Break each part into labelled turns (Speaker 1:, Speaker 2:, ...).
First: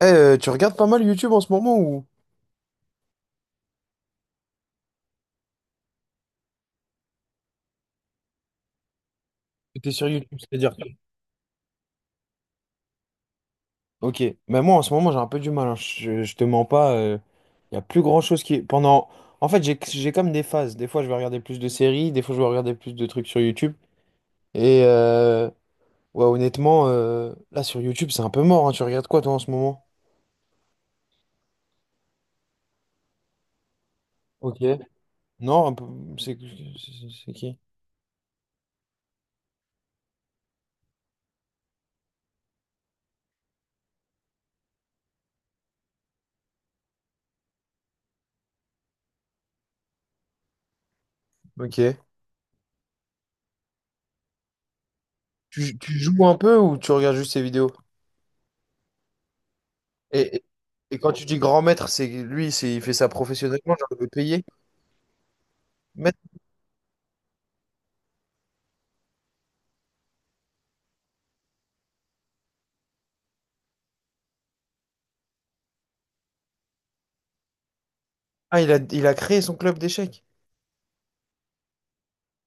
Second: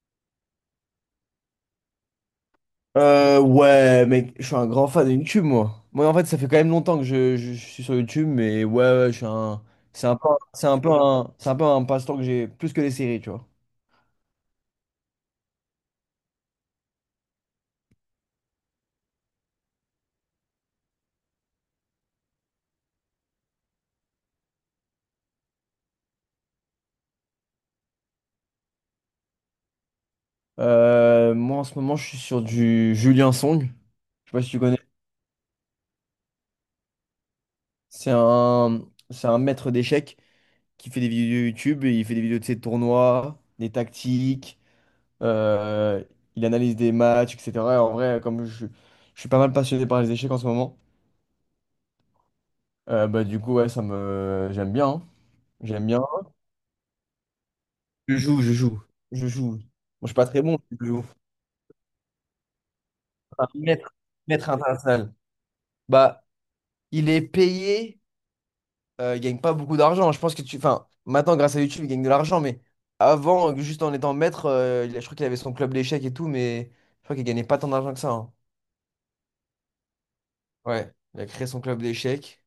Speaker 1: Eh, tu regardes pas mal YouTube en ce moment ou
Speaker 2: Ouais, mec, je suis un grand fan de YouTube, moi. Moi, en fait, ça fait quand même longtemps que je suis sur YouTube, mais ouais, ouais, je suis un.
Speaker 1: t'es
Speaker 2: C'est
Speaker 1: sur
Speaker 2: un peu,
Speaker 1: YouTube,
Speaker 2: c'est un peu un, c'est un peu un passe-temps que j'ai plus que les séries, tu vois.
Speaker 1: Ok, mais moi en ce moment j'ai un peu du mal, hein. Je te mens pas, il y a plus grand-chose En fait, j'ai comme des phases, des fois je vais regarder plus de séries, des fois je vais regarder plus de trucs sur YouTube, et ouais, honnêtement, là sur YouTube c'est un peu mort, hein. Tu regardes quoi, toi, en ce moment?
Speaker 2: Moi, en ce moment, je suis sur du Julien Song. Je sais pas si tu
Speaker 1: Ok.
Speaker 2: connais.
Speaker 1: Non, un peu- c'est qui?
Speaker 2: C'est un maître d'échecs qui fait des vidéos YouTube, et il fait des vidéos de ses tournois, des tactiques, euh, il analyse des matchs, etc. En vrai, comme je suis pas mal passionné par les échecs en ce moment.
Speaker 1: Ok.
Speaker 2: Bah du coup, ouais, ça me... J'aime bien, hein.
Speaker 1: Tu,
Speaker 2: J'aime
Speaker 1: tu
Speaker 2: bien.
Speaker 1: joues un peu ou tu regardes juste ses vidéos?
Speaker 2: Je joue, je joue, je joue. Bon, je suis pas
Speaker 1: Et,
Speaker 2: très
Speaker 1: et
Speaker 2: bon, je
Speaker 1: et
Speaker 2: joue.
Speaker 1: quand tu dis grand maître, c'est lui, c'est il fait ça
Speaker 2: Un
Speaker 1: professionnellement,
Speaker 2: maître,
Speaker 1: genre le payer.
Speaker 2: maître international. Bah, il est payé, il gagne pas beaucoup d'argent. Je pense que tu... Enfin, maintenant, grâce à YouTube, il gagne de l'argent, mais avant, juste en étant maître, je crois qu'il avait son club d'échecs et tout, mais je crois qu'il gagnait pas tant d'argent que ça, hein.
Speaker 1: Ah, il a créé son club d'échecs.
Speaker 2: Ouais, il a créé son club d'échecs.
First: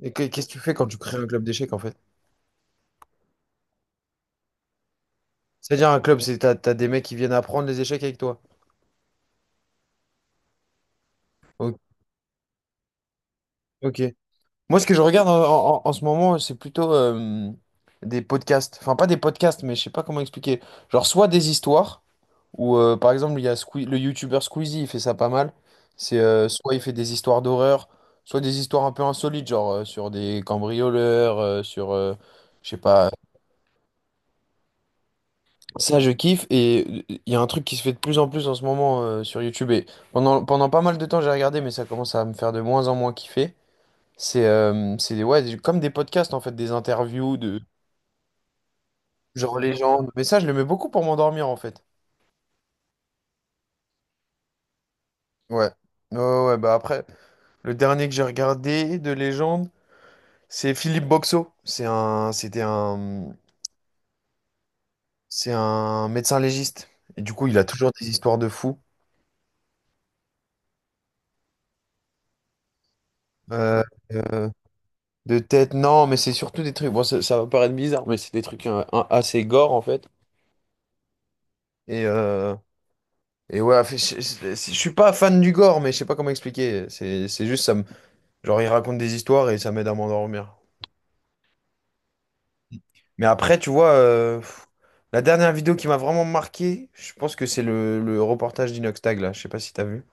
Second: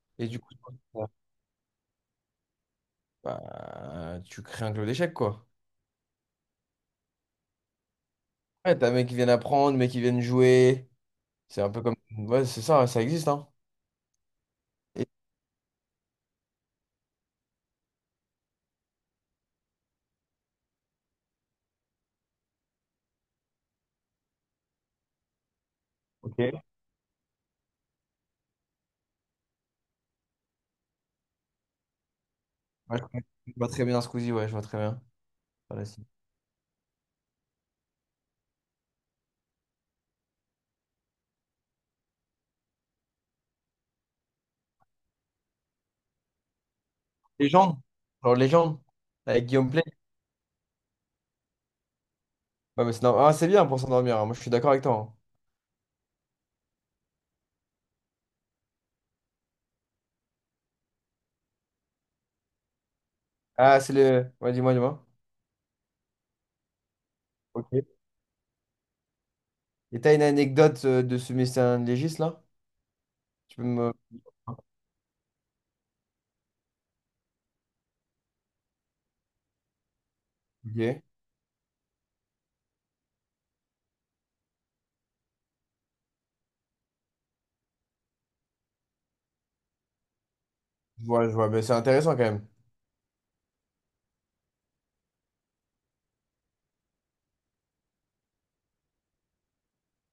Speaker 2: Et du
Speaker 1: Qu'est-ce que
Speaker 2: coup,
Speaker 1: tu fais quand tu
Speaker 2: ouais,
Speaker 1: crées un club d'échecs, en fait?
Speaker 2: bah, tu crées un club d'échecs, quoi.
Speaker 1: C'est-à-dire un club, c'est t'as des mecs qui viennent apprendre les échecs avec toi.
Speaker 2: Ouais, t'as des mecs qui viennent apprendre, mecs qui viennent jouer. C'est un
Speaker 1: O-
Speaker 2: peu comme. Ouais, c'est ça, ça existe, hein.
Speaker 1: Ok. Moi, ce que je
Speaker 2: Et...
Speaker 1: regarde en ce moment, c'est plutôt des podcasts. Enfin, pas des podcasts, mais je sais pas comment expliquer. Genre, soit des histoires, où par exemple, il y a le youtubeur Squeezie, il fait ça pas mal. C'est
Speaker 2: Ok, ouais,
Speaker 1: soit il fait des histoires d'horreur, soit des histoires un peu insolites, genre sur des cambrioleurs, je sais pas.
Speaker 2: je vois très bien Squeezie, ouais, je vois très bien. Voilà,
Speaker 1: Ça,
Speaker 2: c'est-
Speaker 1: je kiffe. Et il y a un truc qui se fait de plus en plus en ce moment sur YouTube. Et pendant pas mal de temps, j'ai regardé, mais ça commence à me faire de moins en moins kiffer. C'est ouais, comme des podcasts, en fait, des interviews de
Speaker 2: Légende? Genre Légende, avec
Speaker 1: genre
Speaker 2: Guillaume Play.
Speaker 1: légendes. Mais ça, je le mets beaucoup pour m'endormir, en fait.
Speaker 2: Ouais, mais ah, c'est bien pour s'endormir, hein. Moi je suis d'accord avec toi, hein.
Speaker 1: Ouais. Ouais, ouais, ouais, bah après, le dernier que j'ai regardé de légende, c'est Philippe Boxo.
Speaker 2: Ah, c'est le. Ouais, dis-moi, dis-moi.
Speaker 1: C'est un médecin légiste. Et du coup, il a
Speaker 2: Ok.
Speaker 1: toujours des histoires de fous.
Speaker 2: Et t'as une anecdote de ce mystère légiste là? Tu peux
Speaker 1: Euh,
Speaker 2: me.
Speaker 1: euh, De tête, non, mais c'est surtout des trucs. Bon, ça va paraître bizarre, mais c'est des trucs assez gore, en fait.
Speaker 2: Ok.
Speaker 1: Et, euh, je suis pas fan du gore, mais je sais pas comment expliquer. C'est juste, genre, ils racontent des histoires et ça m'aide à m'endormir.
Speaker 2: Je vois, mais c'est intéressant quand même.
Speaker 1: Mais après, tu vois, la dernière vidéo qui m'a vraiment marqué, je pense que c'est le reportage d'Inoxtag, là. Je sais pas si t'as vu.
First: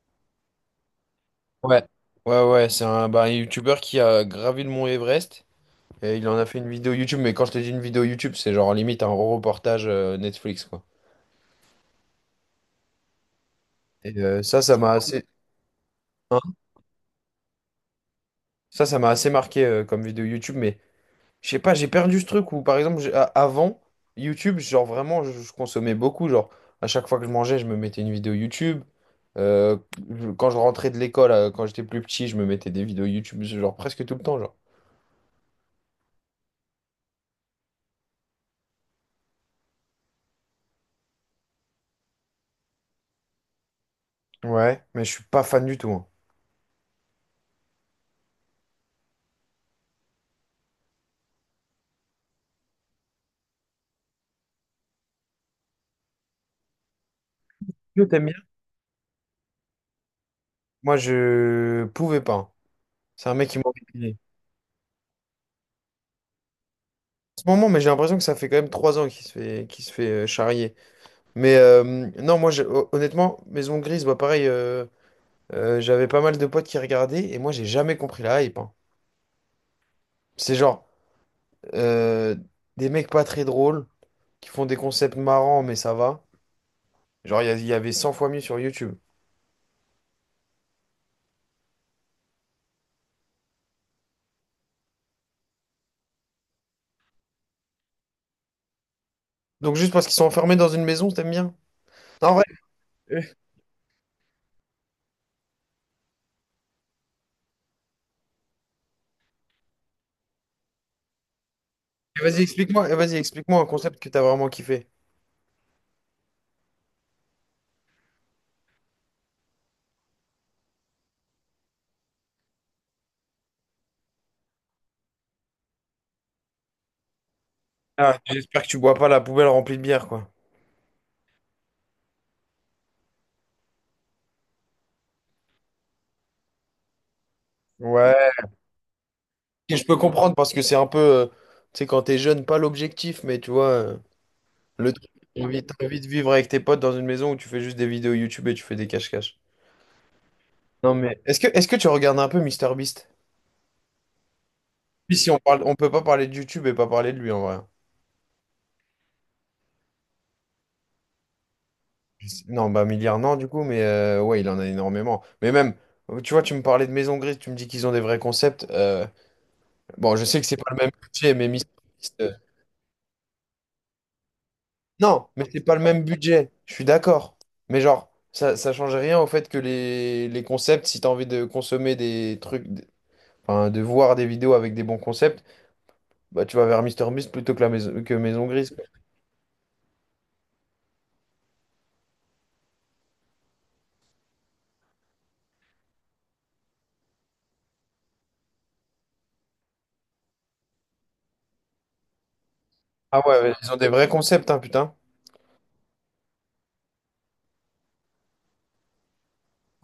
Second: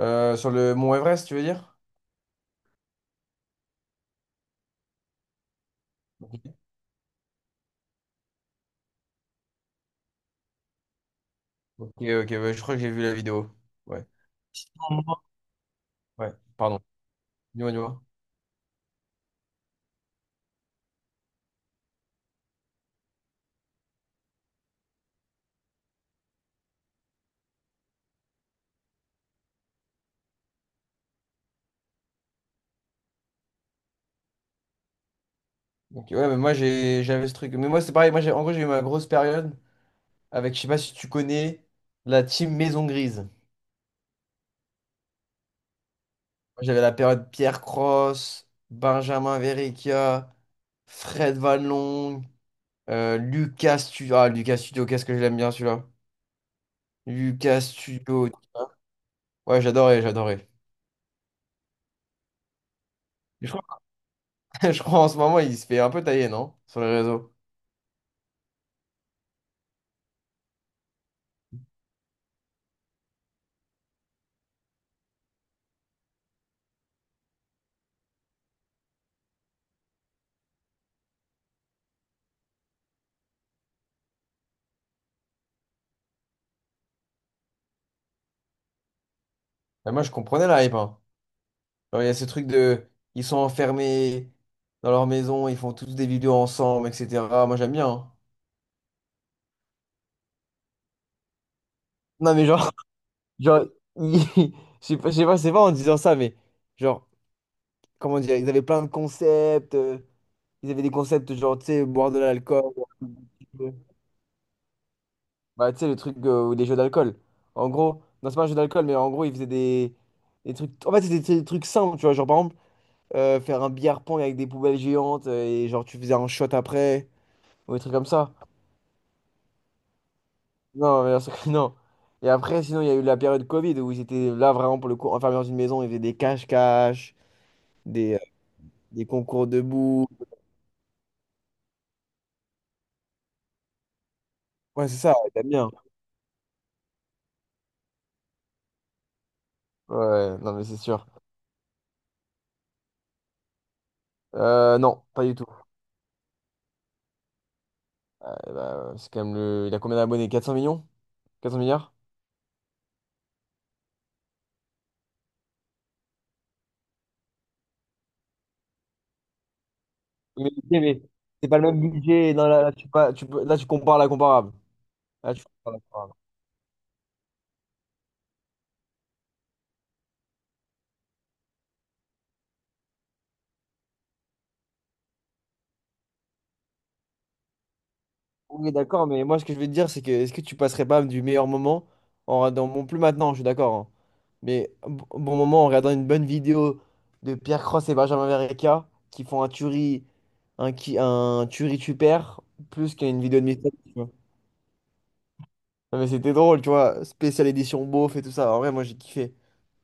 Speaker 2: Sur le Mont Everest, tu veux dire?
Speaker 1: Ouais. Ouais, ouais, c'est un youtubeur qui a gravi le mont Everest et il en a fait une vidéo YouTube. Mais quand je te dis une vidéo YouTube, c'est genre limite un reportage Netflix, quoi.
Speaker 2: Ok, ok, ouais, je crois que j'ai vu la vidéo. Ouais,
Speaker 1: Et
Speaker 2: ouais,
Speaker 1: hein,
Speaker 2: pardon. Dis-moi, dis-moi.
Speaker 1: ça m'a assez marqué comme vidéo YouTube, mais je sais pas, j'ai perdu ce truc où, par exemple, avant YouTube, genre vraiment, je consommais beaucoup. Genre, à chaque fois que je mangeais, je me mettais une vidéo YouTube. Euh, Quand je rentrais de l'école, quand j'étais plus petit, je me mettais des vidéos YouTube, genre presque tout le temps, genre.
Speaker 2: Ok, ouais, mais moi, j'avais ce truc. Mais moi, c'est pareil. Moi, j'ai, en gros, j'ai eu ma grosse période avec, je sais pas si tu connais, la team Maison Grise. Moi,
Speaker 1: Ouais, mais je suis pas fan du tout, hein.
Speaker 2: j'avais la période Pierre Cross, Benjamin Verrecchia, Fred Vallon, Lucas Studio. Ah, Lucas Studio, qu'est-ce que je l'aime bien celui-là. Lucas
Speaker 1: Yo, t'aimes
Speaker 2: Studio,
Speaker 1: bien?
Speaker 2: tu vois. Ouais, j'adorais, j'adorais.
Speaker 1: Moi, je pouvais pas, hein. C'est un
Speaker 2: Je
Speaker 1: mec qui m'a En
Speaker 2: crois, je crois en ce moment, il se fait un peu tailler, non? Sur les réseaux.
Speaker 1: ce moment, mais j'ai l'impression que ça fait quand même 3 ans qu'il se fait charrier. Mais non, moi, honnêtement, Maison Grise, bah, pareil, j'avais pas mal de potes qui regardaient et moi, j'ai jamais compris la hype, hein. C'est genre euh, des mecs pas très drôles qui font des concepts marrants, mais ça va. Genre, il y avait 100 fois mieux sur YouTube.
Speaker 2: Mais moi, je comprenais la hype, hein. Genre, il y a ce truc de. Ils sont enfermés dans leur maison, ils font tous des vidéos ensemble, etc. Moi, j'aime bien, hein.
Speaker 1: Donc, juste parce qu'ils sont enfermés dans une maison, t'aimes bien? Non, en
Speaker 2: Non,
Speaker 1: vrai,
Speaker 2: mais genre,
Speaker 1: euh,
Speaker 2: genre, ils- je sais pas, c'est pas en disant ça, mais genre, comment dire, ils avaient plein de concepts, ils avaient des concepts genre, tu sais, boire de l'alcool,
Speaker 1: vas-y, explique-moi un concept que t'as vraiment kiffé.
Speaker 2: bah, tu sais, le truc ou des jeux d'alcool. En gros, non, c'est pas un jeu d'alcool, mais en gros, ils faisaient des trucs, en fait, c'était des trucs simples, tu vois, genre, par exemple, faire un billard pong avec des poubelles géantes, et genre, tu faisais un shot après, ou des trucs comme
Speaker 1: Ah,
Speaker 2: ça.
Speaker 1: j'espère que tu bois pas la poubelle remplie de bière, quoi.
Speaker 2: Non, bien sûr que non. Et après, sinon, il y a eu la période Covid où ils étaient là vraiment pour le coup enfermés dans une maison, ils faisaient des cache-cache, des, euh,
Speaker 1: Ouais.
Speaker 2: des concours
Speaker 1: Et je peux
Speaker 2: debout.
Speaker 1: comprendre parce que c'est un peu, tu sais, quand t'es jeune, pas l'objectif, mais tu vois,
Speaker 2: Ouais,
Speaker 1: le
Speaker 2: c'est
Speaker 1: truc,
Speaker 2: ça,
Speaker 1: t'as
Speaker 2: t'aimes
Speaker 1: envie
Speaker 2: bien.
Speaker 1: t'as envie de vivre avec tes potes dans une maison où tu fais juste des vidéos YouTube et tu fais des cache-cache.
Speaker 2: Ouais, non, mais c'est
Speaker 1: Non,
Speaker 2: sûr.
Speaker 1: mais est-ce que tu regardes un peu MrBeast?
Speaker 2: Non,
Speaker 1: Puis
Speaker 2: pas
Speaker 1: si
Speaker 2: du
Speaker 1: on
Speaker 2: tout.
Speaker 1: parle, on peut pas parler de YouTube et pas parler de lui, en vrai.
Speaker 2: Bah, c'est quand même le. Il a combien d'abonnés? 400 millions? 400 milliards?
Speaker 1: Je sais- non, bah milliard non, du coup, mais ouais, il en a énormément. Mais même, tu vois, tu me parlais de Maison Grise, tu me dis qu'ils ont des vrais concepts. Bon, je sais que
Speaker 2: Oui,
Speaker 1: c'est pas le
Speaker 2: Mais,
Speaker 1: même
Speaker 2: mais
Speaker 1: budget, mais
Speaker 2: c'est pas
Speaker 1: MrBeast.
Speaker 2: le même budget. Non, là, tu, pas, tu peux- là, tu compares la comparable.
Speaker 1: Non,
Speaker 2: Là, tu
Speaker 1: mais c'est
Speaker 2: compares
Speaker 1: pas
Speaker 2: la
Speaker 1: le même
Speaker 2: comparable.
Speaker 1: budget, je suis d'accord. Mais genre, ça change rien au fait que les concepts, si t'as envie de consommer des trucs. Enfin, de voir des vidéos avec des bons concepts, bah tu vas vers MrBeast plutôt que la maison que Maison
Speaker 2: Oui,
Speaker 1: Grise.
Speaker 2: d'accord, mais moi, ce que je veux te dire, c'est que est-ce que tu passerais pas du meilleur moment en regardant, bon, plus maintenant, je suis d'accord, hein, mais un bon moment en regardant une bonne vidéo de Pierre Cross et Benjamin Verrecka qui font un tuerie, un tuerie tu perds, plus
Speaker 1: Ah
Speaker 2: qu'une vidéo de
Speaker 1: ouais, ils
Speaker 2: Mistral,
Speaker 1: ont des
Speaker 2: tu
Speaker 1: vrais
Speaker 2: vois.
Speaker 1: concepts, hein, putain.
Speaker 2: Non, mais c'était drôle, tu vois, spéciale édition beauf et tout ça. En vrai, moi, j'ai kiffé.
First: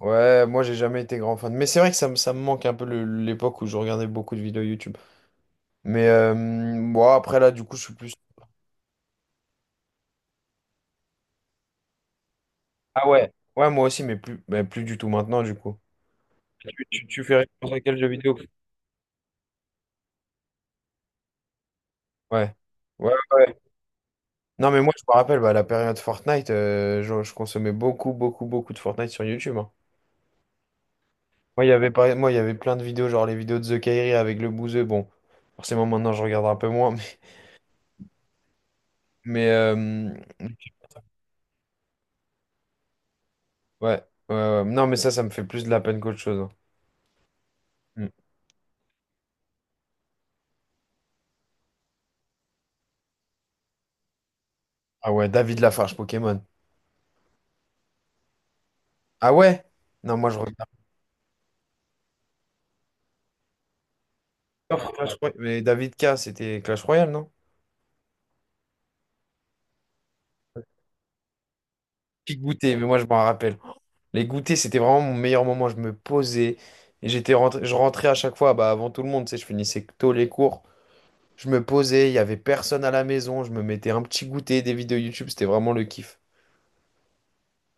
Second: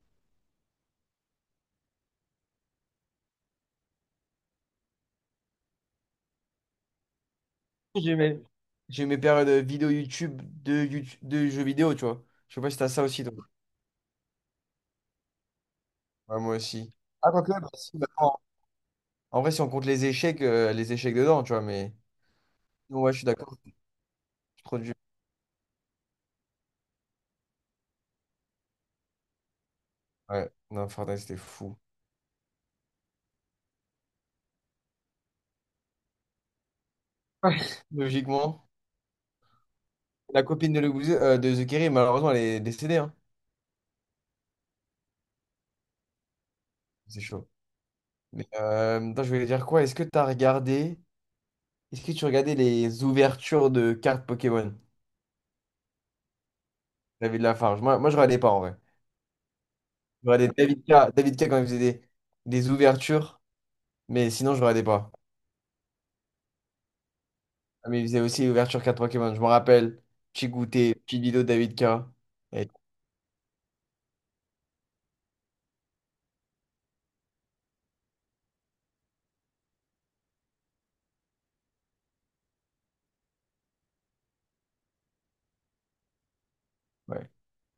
Speaker 1: Ouais, moi j'ai jamais été grand fan. Mais c'est vrai que ça me manque un peu l'époque où je regardais beaucoup de vidéos YouTube. Mais bon, après là, du coup, je suis plus.
Speaker 2: J'ai mes, j'ai mes périodes vidéo YouTube YouTube de jeux vidéo, tu vois. Je sais pas si t'as ça
Speaker 1: Ah
Speaker 2: aussi,
Speaker 1: ouais.
Speaker 2: toi.
Speaker 1: Ouais, moi aussi, mais plus du tout maintenant, du coup.
Speaker 2: Ouais, moi
Speaker 1: Tu,
Speaker 2: aussi.
Speaker 1: tu, tu
Speaker 2: Ah,
Speaker 1: fais
Speaker 2: quoique, bah,
Speaker 1: référence à
Speaker 2: si,
Speaker 1: quel jeu vidéo?
Speaker 2: maintenant, en vrai, si on compte les échecs dedans, tu vois, mais.
Speaker 1: Ouais.
Speaker 2: Ouais,
Speaker 1: Ouais,
Speaker 2: je suis d'accord.
Speaker 1: ouais.
Speaker 2: C'est
Speaker 1: Non,
Speaker 2: trop
Speaker 1: mais moi,
Speaker 2: dur.
Speaker 1: je me rappelle, bah, la période Fortnite, je consommais beaucoup, beaucoup, beaucoup de Fortnite sur YouTube, hein.
Speaker 2: Ouais, non, Fortnite, c'était
Speaker 1: Moi, il y
Speaker 2: fou.
Speaker 1: avait pas... Moi, il y avait plein de vidéos, genre les vidéos de The Kairi avec le bouseux. Bon, forcément, maintenant, je regarde un peu moins.
Speaker 2: Ouais. Logiquement.
Speaker 1: Ouais.
Speaker 2: La copine de The Kerry, malheureusement, elle est décédée, hein.
Speaker 1: Ouais, ouais. Non, mais ça me fait plus de la peine qu'autre chose, hein.
Speaker 2: C'est chaud.
Speaker 1: Mm.
Speaker 2: Mais attends, je voulais dire quoi? Est-ce que tu as regardé. Est-ce que tu regardais les ouvertures de cartes Pokémon?
Speaker 1: Ah ouais, David Lafarge, Pokémon.
Speaker 2: David Lafarge. Moi, je regardais pas en vrai.
Speaker 1: Ah ouais? Non,
Speaker 2: Je
Speaker 1: moi, je
Speaker 2: regardais
Speaker 1: regarde
Speaker 2: David K quand il faisait des ouvertures, mais sinon, je regardais
Speaker 1: encore
Speaker 2: pas.
Speaker 1: Clash Royale. Mais David K, c'était Clash Royale, non?
Speaker 2: Ah, mais il faisait aussi ouvertures cartes Pokémon. Je me rappelle. Petit goûter, petite vidéo de David K.
Speaker 1: Pique
Speaker 2: Et,
Speaker 1: goûter, mais moi, je m'en rappelle. Les goûters, c'était vraiment mon meilleur moment. Je me posais. Je rentrais à chaque fois, bah, avant tout le monde, tu sais, je finissais tôt les cours. Je me posais, il y avait personne à la maison. Je me mettais un petit goûter, des vidéos YouTube. C'était vraiment le kiff.
Speaker 2: ouais.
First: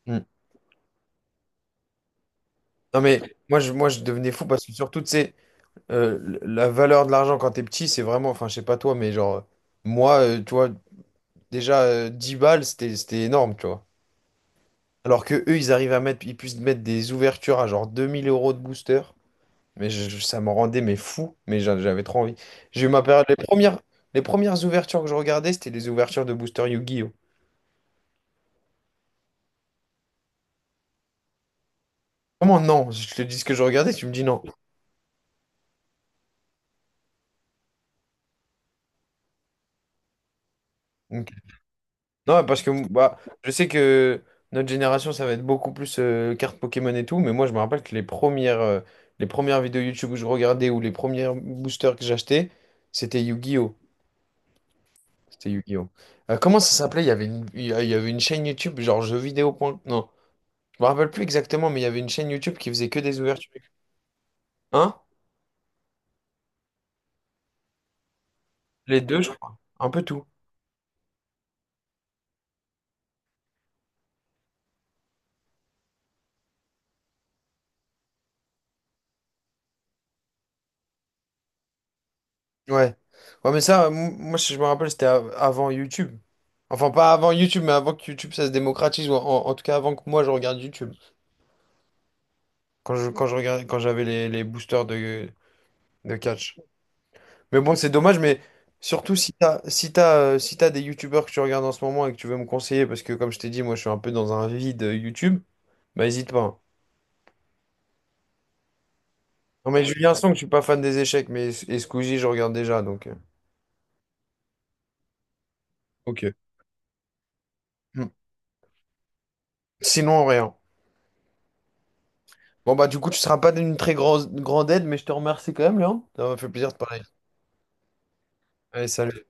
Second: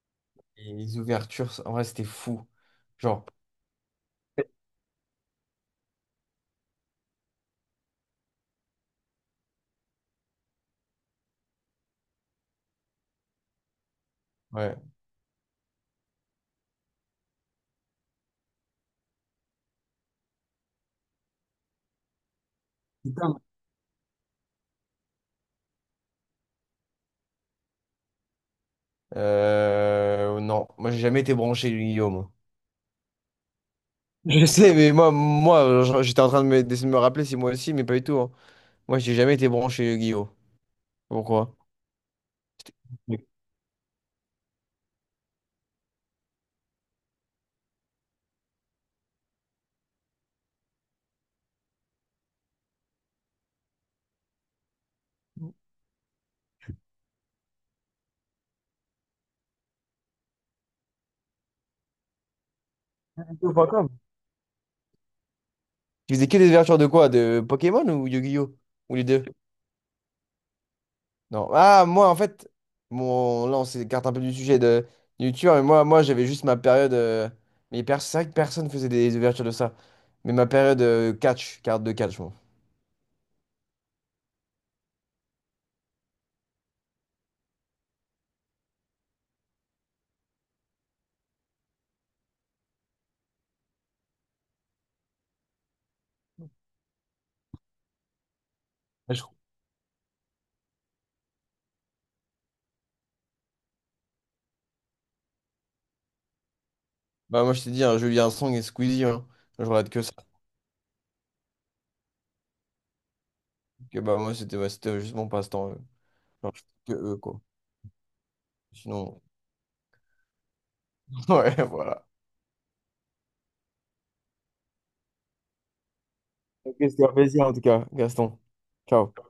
Speaker 1: Mm.
Speaker 2: Et les ouvertures, en vrai, c'était fou.
Speaker 1: Non, mais
Speaker 2: Genre,
Speaker 1: moi je devenais fou parce que, surtout, tu sais, euh, la valeur de l'argent quand t'es petit, c'est vraiment, enfin, je sais pas toi, mais genre, moi, tu vois, déjà 10 balles c'était énorme, tu vois,
Speaker 2: ouais.
Speaker 1: alors que eux ils puissent mettre des ouvertures à genre 2000 euros de booster, mais ça m'en rendait mais fou, mais j'avais trop envie. J'ai eu ma période, les
Speaker 2: Putain.
Speaker 1: premières les premières ouvertures que je regardais, c'était les ouvertures de booster Yu-Gi-Oh!
Speaker 2: Non, moi, j'ai jamais été branché, Guillaume.
Speaker 1: Comment non? Je te dis ce que je regardais, tu me dis non.
Speaker 2: Je sais, mais moi, j'étais en train de me rappeler si moi aussi, mais pas du tout, hein. Moi, j'ai jamais été branché, Guillaume. Pourquoi?
Speaker 1: Non, parce que bah,
Speaker 2: Mais
Speaker 1: je sais que notre génération, ça va être beaucoup plus cartes Pokémon et tout, mais moi, je me rappelle que les premières vidéos YouTube que je regardais ou les premiers boosters que j'achetais, c'était Yu-Gi-Oh! C'était Yu-Gi-Oh! Comment ça s'appelait? Il y avait une chaîne YouTube, genre jeux vidéo. Non, je me rappelle plus exactement, mais il y avait une chaîne YouTube qui faisait que des ouvertures.
Speaker 2: Crypto.com.
Speaker 1: Hein?
Speaker 2: Tu faisais que des ouvertures de quoi? De Pokémon ou Yu-Gi-Oh? Ou
Speaker 1: Les
Speaker 2: les
Speaker 1: deux,
Speaker 2: deux?
Speaker 1: je crois. Un peu tout.
Speaker 2: Non. Ah, moi, en fait, mon... là, on s'écarte un peu du sujet de du youtubeur, mais moi j'avais juste ma période. C'est vrai que personne faisait des ouvertures de ça. Mais ma période catch, carte de catch, moi.
Speaker 1: Ouais. Ouais, mais ça, moi, si je me rappelle, c'était avant YouTube. Enfin, pas avant YouTube, mais avant que YouTube, ça se démocratise, ou en tout cas, avant que moi, je regarde YouTube. Quand je regardais, quand j'avais les boosters de catch. Mais bon, c'est dommage, mais
Speaker 2: Ouais,
Speaker 1: surtout
Speaker 2: je-
Speaker 1: si si t'as des YouTubeurs que tu regardes en ce moment et que tu veux me conseiller, parce que, comme je t'ai dit, moi, je suis un peu dans un vide YouTube, bah, hésite pas, hein.
Speaker 2: Bah, moi, je t'ai dit, hein, Julien Song et Squeezie, hein. Je
Speaker 1: Non, mais
Speaker 2: regarde que ça.
Speaker 1: Julien Song, je suis pas fan des échecs, mais et Squeezie, je regarde déjà, donc
Speaker 2: Bah, moi, c'était ouais, c'était juste mon passe-temps.
Speaker 1: Ok.
Speaker 2: Genre, je- que eux, quoi.
Speaker 1: Hmm.
Speaker 2: Sinon,
Speaker 1: Sinon, rien.
Speaker 2: ouais, voilà.
Speaker 1: Bon, bah, du coup, tu seras pas d'une très grosse grande aide, mais je te remercie quand même, Léon. Ça m'a fait plaisir de
Speaker 2: Ok,
Speaker 1: parler.
Speaker 2: c'était un plaisir, en tout cas, Gaston.
Speaker 1: Allez,
Speaker 2: Ciao.
Speaker 1: salut.